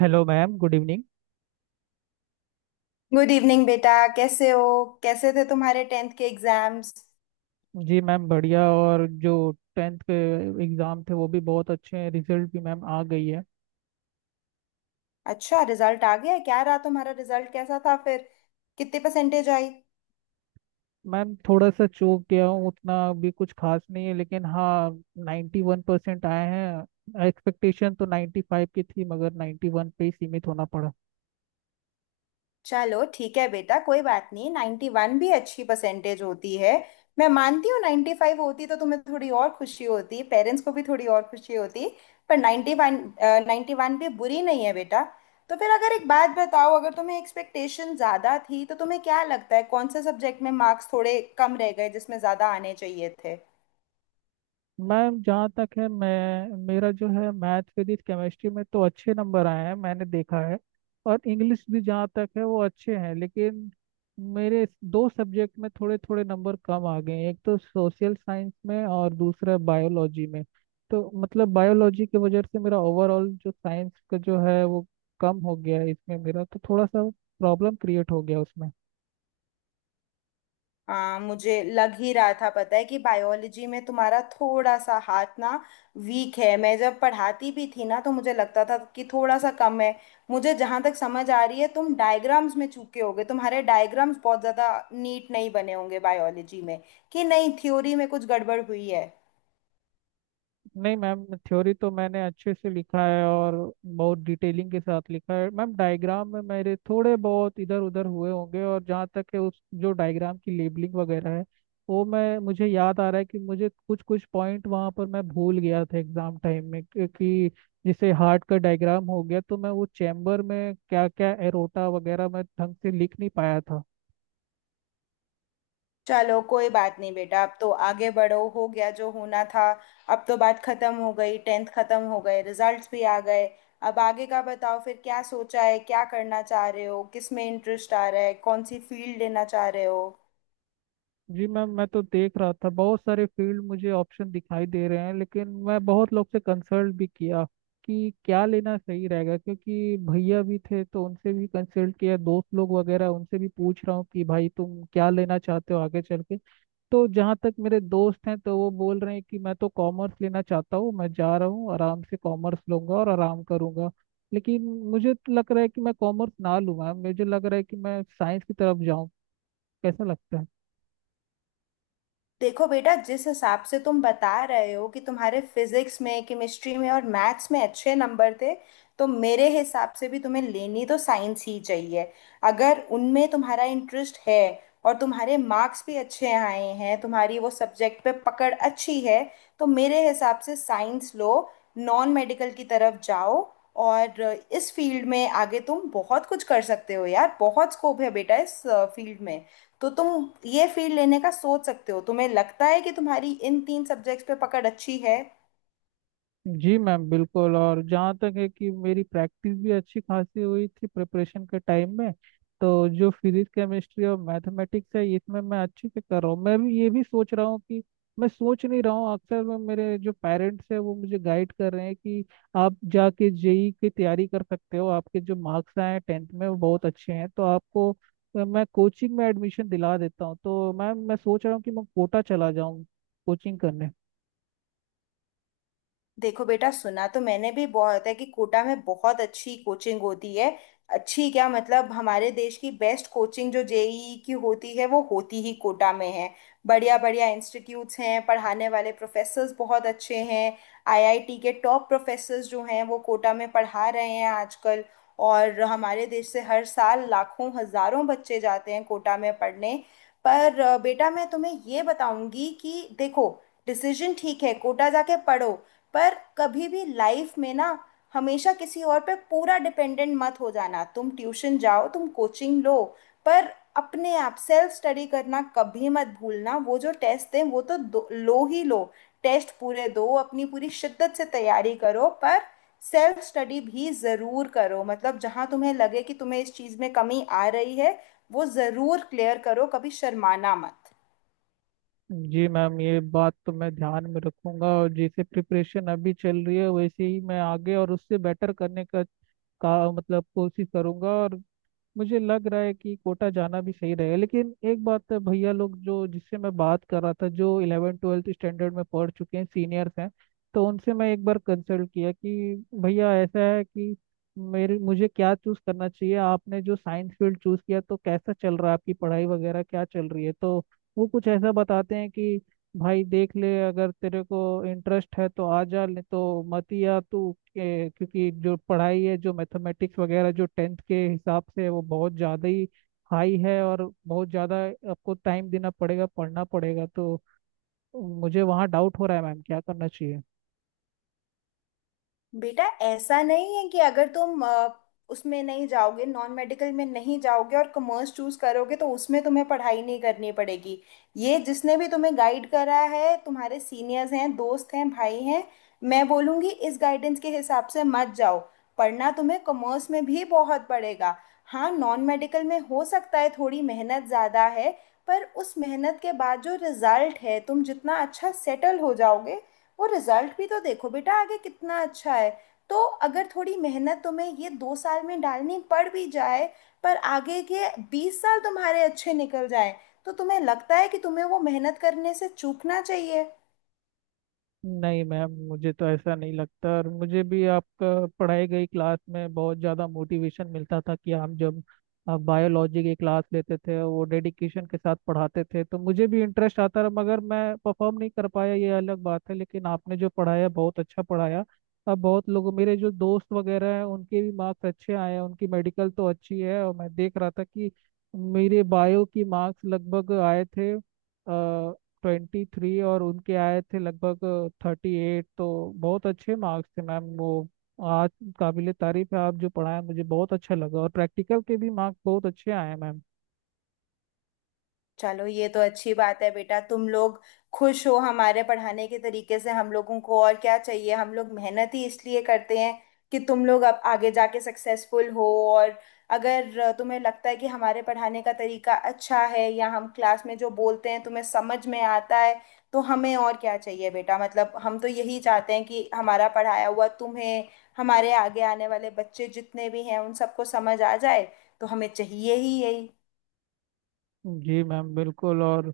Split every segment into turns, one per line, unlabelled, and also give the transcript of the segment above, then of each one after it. Hello ma'am, good evening.
Good evening बेटा, कैसे हो? कैसे थे तुम्हारे टेंथ के एग्जाम्स?
जी मैम बढ़िया, और जो टेंथ के एग्ज़ाम थे वो भी बहुत अच्छे हैं, रिजल्ट भी मैम आ गई है।
अच्छा, रिजल्ट आ गया? क्या रहा तुम्हारा रिजल्ट? कैसा था फिर? कितनी परसेंटेज आई?
मैम थोड़ा सा चूक गया हूँ, उतना भी कुछ खास नहीं है लेकिन हाँ, 91% आए हैं। एक्सपेक्टेशन तो 95 की थी, मगर 91 पे ही सीमित होना पड़ा।
चलो, ठीक है बेटा, कोई बात नहीं। 91 भी अच्छी परसेंटेज होती है। मैं मानती हूँ 95 होती तो तुम्हें थोड़ी और खुशी होती, पेरेंट्स को भी थोड़ी और खुशी होती। पर 91, 91 भी बुरी नहीं है बेटा। तो फिर अगर एक बात बताओ, अगर तुम्हें एक्सपेक्टेशन ज़्यादा थी तो तुम्हें क्या लगता है कौन से सब्जेक्ट में मार्क्स थोड़े कम रह गए जिसमें ज़्यादा आने चाहिए थे?
मैम जहाँ तक है, मैं मेरा जो है मैथ फिजिक्स केमिस्ट्री में तो अच्छे नंबर आए हैं, मैंने देखा है। और इंग्लिश भी जहाँ तक है वो अच्छे हैं, लेकिन मेरे दो सब्जेक्ट में थोड़े थोड़े नंबर कम आ गए हैं। एक तो सोशल साइंस में और दूसरा बायोलॉजी में। तो मतलब बायोलॉजी की वजह से मेरा ओवरऑल जो साइंस का जो है वो कम हो गया है, इसमें मेरा तो थोड़ा सा प्रॉब्लम क्रिएट हो गया उसमें।
हाँ, मुझे लग ही रहा था, पता है कि बायोलॉजी में तुम्हारा थोड़ा सा हाथ ना, वीक है। मैं जब पढ़ाती भी थी ना तो मुझे लगता था कि थोड़ा सा कम है। मुझे जहाँ तक समझ आ रही है तुम डायग्राम्स में चूके होगे, तुम्हारे डायग्राम्स बहुत ज़्यादा नीट नहीं बने होंगे बायोलॉजी में। कि नहीं, थ्योरी में कुछ गड़बड़ हुई है?
नहीं मैम, थ्योरी तो मैंने अच्छे से लिखा है, और बहुत डिटेलिंग के साथ लिखा है मैम। डायग्राम में मेरे थोड़े बहुत इधर उधर हुए होंगे, और जहाँ तक है उस जो डायग्राम की लेबलिंग वगैरह है वो, मैं मुझे याद आ रहा है कि मुझे कुछ कुछ पॉइंट वहाँ पर मैं भूल गया था एग्जाम टाइम में, कि जैसे हार्ट का डायग्राम हो गया तो मैं वो चैम्बर में क्या क्या एरोटा वगैरह मैं ढंग से लिख नहीं पाया था।
चलो, कोई बात नहीं बेटा, अब तो आगे बढ़ो, हो गया जो होना था। अब तो बात खत्म हो गई, टेंथ खत्म हो गए, रिजल्ट्स भी आ गए। अब आगे का बताओ फिर, क्या सोचा है? क्या करना चाह रहे हो? किस में इंटरेस्ट आ रहा है? कौन सी फील्ड लेना चाह रहे हो?
जी मैम, मैं तो देख रहा था बहुत सारे फील्ड मुझे ऑप्शन दिखाई दे रहे हैं, लेकिन मैं बहुत लोग से कंसल्ट भी किया कि क्या लेना सही रहेगा। क्योंकि भैया भी थे तो उनसे भी कंसल्ट किया, दोस्त लोग वगैरह उनसे भी पूछ रहा हूँ कि भाई तुम क्या लेना चाहते हो आगे चल के। तो जहाँ तक मेरे दोस्त हैं तो वो बोल रहे हैं कि मैं तो कॉमर्स लेना चाहता हूँ, मैं जा रहा हूँ आराम से, कॉमर्स लूंगा और आराम करूंगा। लेकिन मुझे तो लग रहा है कि मैं कॉमर्स ना लूँ। मैम मुझे लग रहा है कि मैं साइंस की तरफ जाऊँ, कैसा लगता है?
देखो बेटा, जिस हिसाब से तुम बता रहे हो कि तुम्हारे फिजिक्स में, केमिस्ट्री में और मैथ्स में अच्छे नंबर थे, तो मेरे हिसाब से भी तुम्हें लेनी तो साइंस ही चाहिए। अगर उनमें तुम्हारा इंटरेस्ट है और तुम्हारे मार्क्स भी अच्छे आए हैं, तुम्हारी वो सब्जेक्ट पे पकड़ अच्छी है, तो मेरे हिसाब से साइंस लो, नॉन मेडिकल की तरफ जाओ। और इस फील्ड में आगे तुम बहुत कुछ कर सकते हो यार, बहुत स्कोप है बेटा इस फील्ड में। तो तुम ये फील्ड लेने का सोच सकते हो। तुम्हें लगता है कि तुम्हारी इन तीन सब्जेक्ट्स पे पकड़ अच्छी है?
जी मैम बिल्कुल, और जहाँ तक है कि मेरी प्रैक्टिस भी अच्छी खासी हुई थी प्रिपरेशन के टाइम में। तो जो फिजिक्स केमिस्ट्री और मैथमेटिक्स है इसमें मैं अच्छे से कर रहा हूँ। मैं भी ये भी सोच रहा हूँ कि मैं सोच नहीं रहा हूँ, अक्सर मैं, मेरे जो पेरेंट्स हैं वो मुझे गाइड कर रहे हैं कि आप जाके जेई की तैयारी कर सकते हो, आपके जो मार्क्स आए हैं टेंथ में वो बहुत अच्छे हैं, तो आपको मैं कोचिंग में एडमिशन दिला देता हूँ। तो मैम मैं सोच रहा हूँ कि मैं कोटा चला जाऊँ कोचिंग करने।
देखो बेटा, सुना तो मैंने भी बहुत है कि कोटा में बहुत अच्छी कोचिंग होती है। अच्छी क्या, मतलब हमारे देश की बेस्ट कोचिंग जो जेईई की होती है वो होती ही कोटा में है। बढ़िया बढ़िया इंस्टीट्यूट्स हैं, पढ़ाने वाले प्रोफेसर्स बहुत अच्छे हैं। आईआईटी के टॉप प्रोफेसर्स जो हैं वो कोटा में पढ़ा रहे हैं आजकल। और हमारे देश से हर साल लाखों हजारों बच्चे जाते हैं कोटा में पढ़ने। पर बेटा, मैं तुम्हें ये बताऊंगी कि देखो, डिसीजन ठीक है, कोटा जाके पढ़ो, पर कभी भी लाइफ में ना, हमेशा किसी और पे पूरा डिपेंडेंट मत हो जाना। तुम ट्यूशन जाओ, तुम कोचिंग लो, पर अपने आप सेल्फ स्टडी करना कभी मत भूलना। वो जो टेस्ट दें वो तो दो, लो ही लो, टेस्ट पूरे दो, अपनी पूरी शिद्दत से तैयारी करो, पर सेल्फ स्टडी भी ज़रूर करो। मतलब जहाँ तुम्हें लगे कि तुम्हें इस चीज़ में कमी आ रही है, वो ज़रूर क्लियर करो, कभी शर्माना मत।
जी मैम ये बात तो मैं ध्यान में रखूंगा, और जैसे प्रिपरेशन अभी चल रही है वैसे ही मैं आगे और उससे बेटर करने का मतलब कोशिश करूंगा। और मुझे लग रहा है कि कोटा जाना भी सही रहेगा, लेकिन एक बात है। भैया लोग जो जिससे मैं बात कर रहा था जो 11th 12th स्टैंडर्ड में पढ़ चुके हैं, सीनियर्स हैं, तो उनसे मैं एक बार कंसल्ट किया कि भैया ऐसा है कि मेरे मुझे क्या चूज करना चाहिए, आपने जो साइंस फील्ड चूज किया तो कैसा चल रहा है, आपकी पढ़ाई वगैरह क्या चल रही है? तो वो कुछ ऐसा बताते हैं कि भाई देख ले, अगर तेरे को इंटरेस्ट है तो आ जा, नहीं तो मत ही आ। तू के- क्योंकि जो पढ़ाई है, जो मैथमेटिक्स वगैरह जो टेंथ के हिसाब से है वो बहुत ज़्यादा ही हाई है, और बहुत ज़्यादा आपको टाइम देना पड़ेगा, पढ़ना पड़ेगा। तो मुझे वहाँ डाउट हो रहा है मैम, क्या करना चाहिए?
बेटा, ऐसा नहीं है कि अगर तुम उसमें नहीं जाओगे, नॉन मेडिकल में नहीं जाओगे और कॉमर्स चूज करोगे तो उसमें तुम्हें पढ़ाई नहीं करनी पड़ेगी। ये जिसने भी तुम्हें गाइड करा है, तुम्हारे सीनियर्स हैं, दोस्त हैं, भाई हैं, मैं बोलूँगी इस गाइडेंस के हिसाब से मत जाओ। पढ़ना तुम्हें कॉमर्स में भी बहुत पड़ेगा। हाँ, नॉन मेडिकल में हो सकता है थोड़ी मेहनत ज़्यादा है, पर उस मेहनत के बाद जो रिजल्ट है, तुम जितना अच्छा सेटल हो जाओगे, वो रिजल्ट भी तो देखो बेटा आगे कितना अच्छा है। तो अगर थोड़ी मेहनत तुम्हें ये दो साल में डालनी पड़ भी जाए, पर आगे के बीस साल तुम्हारे अच्छे निकल जाएं, तो तुम्हें लगता है कि तुम्हें वो मेहनत करने से चूकना चाहिए?
नहीं मैम, मुझे तो ऐसा नहीं लगता, और मुझे भी आपका पढ़ाई गई क्लास में बहुत ज़्यादा मोटिवेशन मिलता था। कि हम जब बायोलॉजी की क्लास लेते थे वो डेडिकेशन के साथ पढ़ाते थे तो मुझे भी इंटरेस्ट आता रहा, मगर मैं परफॉर्म नहीं कर पाया ये अलग बात है। लेकिन आपने जो पढ़ाया बहुत अच्छा पढ़ाया। अब बहुत लोगों, मेरे जो दोस्त वगैरह हैं उनके भी मार्क्स अच्छे आए हैं, उनकी मेडिकल तो अच्छी है। और मैं देख रहा था कि मेरे बायो की मार्क्स लगभग आए थे 23, और उनके आए थे लगभग 38। तो बहुत अच्छे मार्क्स थे मैम वो। आज काबिले तारीफ है आप, जो पढ़ाए मुझे बहुत अच्छा लगा, और प्रैक्टिकल के भी मार्क्स बहुत अच्छे आए मैम।
चलो, ये तो अच्छी बात है बेटा, तुम लोग खुश हो हमारे पढ़ाने के तरीके से। हम लोगों को और क्या चाहिए? हम लोग मेहनत ही इसलिए करते हैं कि तुम लोग अब आगे जाके सक्सेसफुल हो। और अगर तुम्हें लगता है कि हमारे पढ़ाने का तरीका अच्छा है या हम क्लास में जो बोलते हैं तुम्हें समझ में आता है, तो हमें और क्या चाहिए बेटा? मतलब हम तो यही चाहते हैं कि हमारा पढ़ाया हुआ तुम्हें, हमारे आगे आने वाले बच्चे जितने भी हैं उन सबको समझ आ जाए। तो हमें चाहिए ही यही।
जी मैम बिल्कुल, और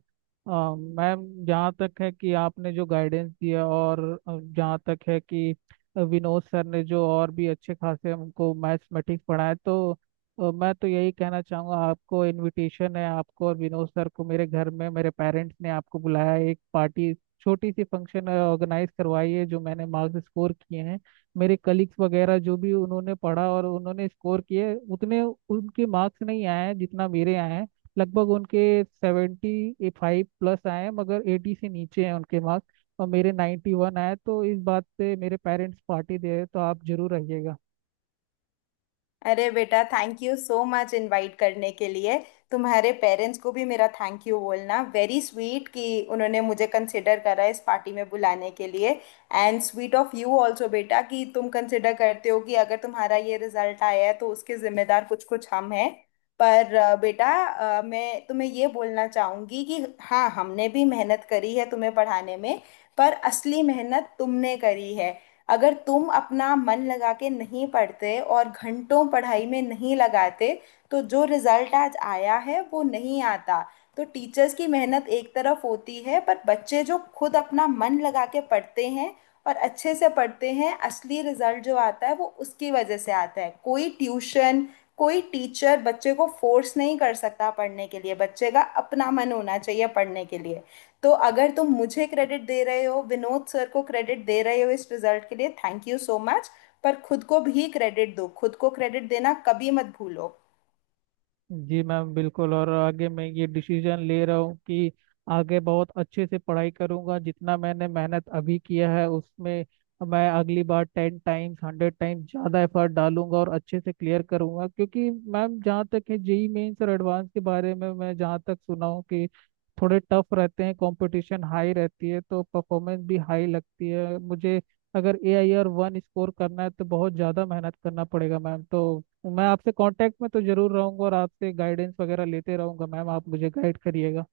मैम जहाँ तक है कि आपने जो गाइडेंस दिया, और जहाँ तक है कि विनोद सर ने जो और भी अच्छे खासे हमको मैथमेटिक्स पढ़ाए, तो मैं तो यही कहना चाहूँगा, आपको इनविटेशन है। आपको और विनोद सर को मेरे घर में मेरे पेरेंट्स ने आपको बुलाया है, एक पार्टी छोटी सी फंक्शन ऑर्गेनाइज करवाई है। जो मैंने मार्क्स स्कोर किए हैं, मेरे कलीग्स वगैरह जो भी उन्होंने पढ़ा और उन्होंने स्कोर किए, उतने उनके मार्क्स नहीं आए हैं जितना मेरे आए हैं। लगभग उनके 75+ आए हैं, मगर 80 से नीचे हैं उनके मार्क्स, और मेरे 91 आए। तो इस बात पे मेरे पेरेंट्स पार्टी दे रहे हैं, तो आप जरूर आइएगा।
अरे बेटा, thank you so much invite करने के लिए। तुम्हारे पेरेंट्स को भी मेरा थैंक यू बोलना, वेरी स्वीट कि उन्होंने मुझे कंसिडर करा इस पार्टी में बुलाने के लिए। And sweet of you also बेटा कि तुम कंसिडर करते हो कि अगर तुम्हारा ये रिजल्ट आया है तो उसके जिम्मेदार कुछ कुछ हम हैं। पर बेटा, मैं तुम्हें ये बोलना चाहूँगी कि हाँ, हमने भी मेहनत करी है तुम्हें पढ़ाने में, पर असली मेहनत तुमने करी है। अगर तुम अपना मन लगा के नहीं पढ़ते और घंटों पढ़ाई में नहीं लगाते तो जो रिजल्ट आज आया है वो नहीं आता। तो टीचर्स की मेहनत एक तरफ होती है, पर बच्चे जो खुद अपना मन लगा के पढ़ते हैं और अच्छे से पढ़ते हैं, असली रिजल्ट जो आता है वो उसकी वजह से आता है। कोई ट्यूशन, कोई टीचर बच्चे को फोर्स नहीं कर सकता पढ़ने के लिए, बच्चे का अपना मन होना चाहिए पढ़ने के लिए। तो अगर तुम मुझे क्रेडिट दे रहे हो, विनोद सर को क्रेडिट दे रहे हो इस रिजल्ट के लिए, थैंक यू सो मच। पर खुद को भी क्रेडिट दो, खुद को क्रेडिट देना कभी मत भूलो।
जी मैम बिल्कुल, और आगे मैं ये डिसीजन ले रहा हूँ कि आगे बहुत अच्छे से पढ़ाई करूँगा। जितना मैंने मेहनत अभी किया है उसमें, मैं अगली बार 10 टाइम्स 100 टाइम्स ज़्यादा एफर्ट डालूंगा और अच्छे से क्लियर करूँगा। क्योंकि मैम जहाँ तक है, जेई मेंस और एडवांस के बारे में मैं जहाँ तक सुना हूँ कि थोड़े टफ रहते हैं, कंपटीशन हाई रहती है, तो परफॉर्मेंस भी हाई लगती है मुझे। अगर AIR 1 स्कोर करना है तो बहुत ज़्यादा मेहनत करना पड़ेगा मैम। तो मैं आपसे कांटेक्ट में तो जरूर रहूंगा, और आपसे गाइडेंस वगैरह लेते रहूंगा। मैम आप मुझे गाइड करिएगा।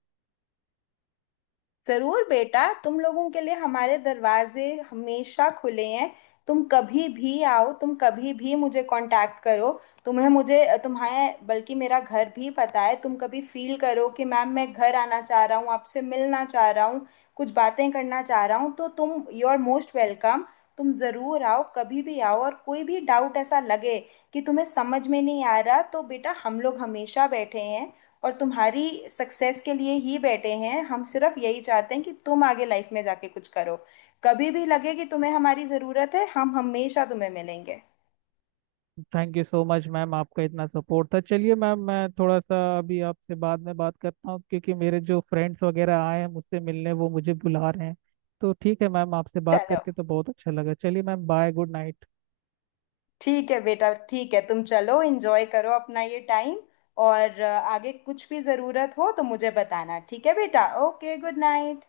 जरूर बेटा, तुम लोगों के लिए हमारे दरवाजे हमेशा खुले हैं। तुम कभी भी आओ, तुम कभी भी मुझे कांटेक्ट करो। तुम्हें मुझे, तुम्हें बल्कि मेरा घर भी पता है। तुम कभी फील करो कि मैम, मैं घर आना चाह रहा हूँ, आपसे मिलना चाह रहा हूँ, कुछ बातें करना चाह रहा हूँ, तो तुम यू आर मोस्ट वेलकम। तुम ज़रूर आओ, कभी भी आओ, और कोई भी डाउट ऐसा लगे कि तुम्हें समझ में नहीं आ रहा, तो बेटा, हम लोग हमेशा बैठे हैं और तुम्हारी सक्सेस के लिए ही बैठे हैं। हम सिर्फ यही चाहते हैं कि तुम आगे लाइफ में जाके कुछ करो। कभी भी लगे कि तुम्हें हमारी ज़रूरत है, हम हमेशा तुम्हें मिलेंगे।
Thank you so much ma'am, आपका इतना सपोर्ट था। चलिए मैम, मैं थोड़ा सा अभी आपसे बाद में बात करता हूँ, क्योंकि मेरे जो फ्रेंड्स वगैरह आए हैं मुझसे मिलने वो मुझे बुला रहे हैं। तो ठीक है मैम, आपसे बात
चलो,
करके तो बहुत अच्छा लगा। चलिए मैम, बाय, गुड नाइट।
ठीक है बेटा, ठीक है, तुम चलो, एंजॉय करो अपना ये टाइम। और आगे कुछ भी ज़रूरत हो तो मुझे बताना, ठीक है बेटा? Okay, good night.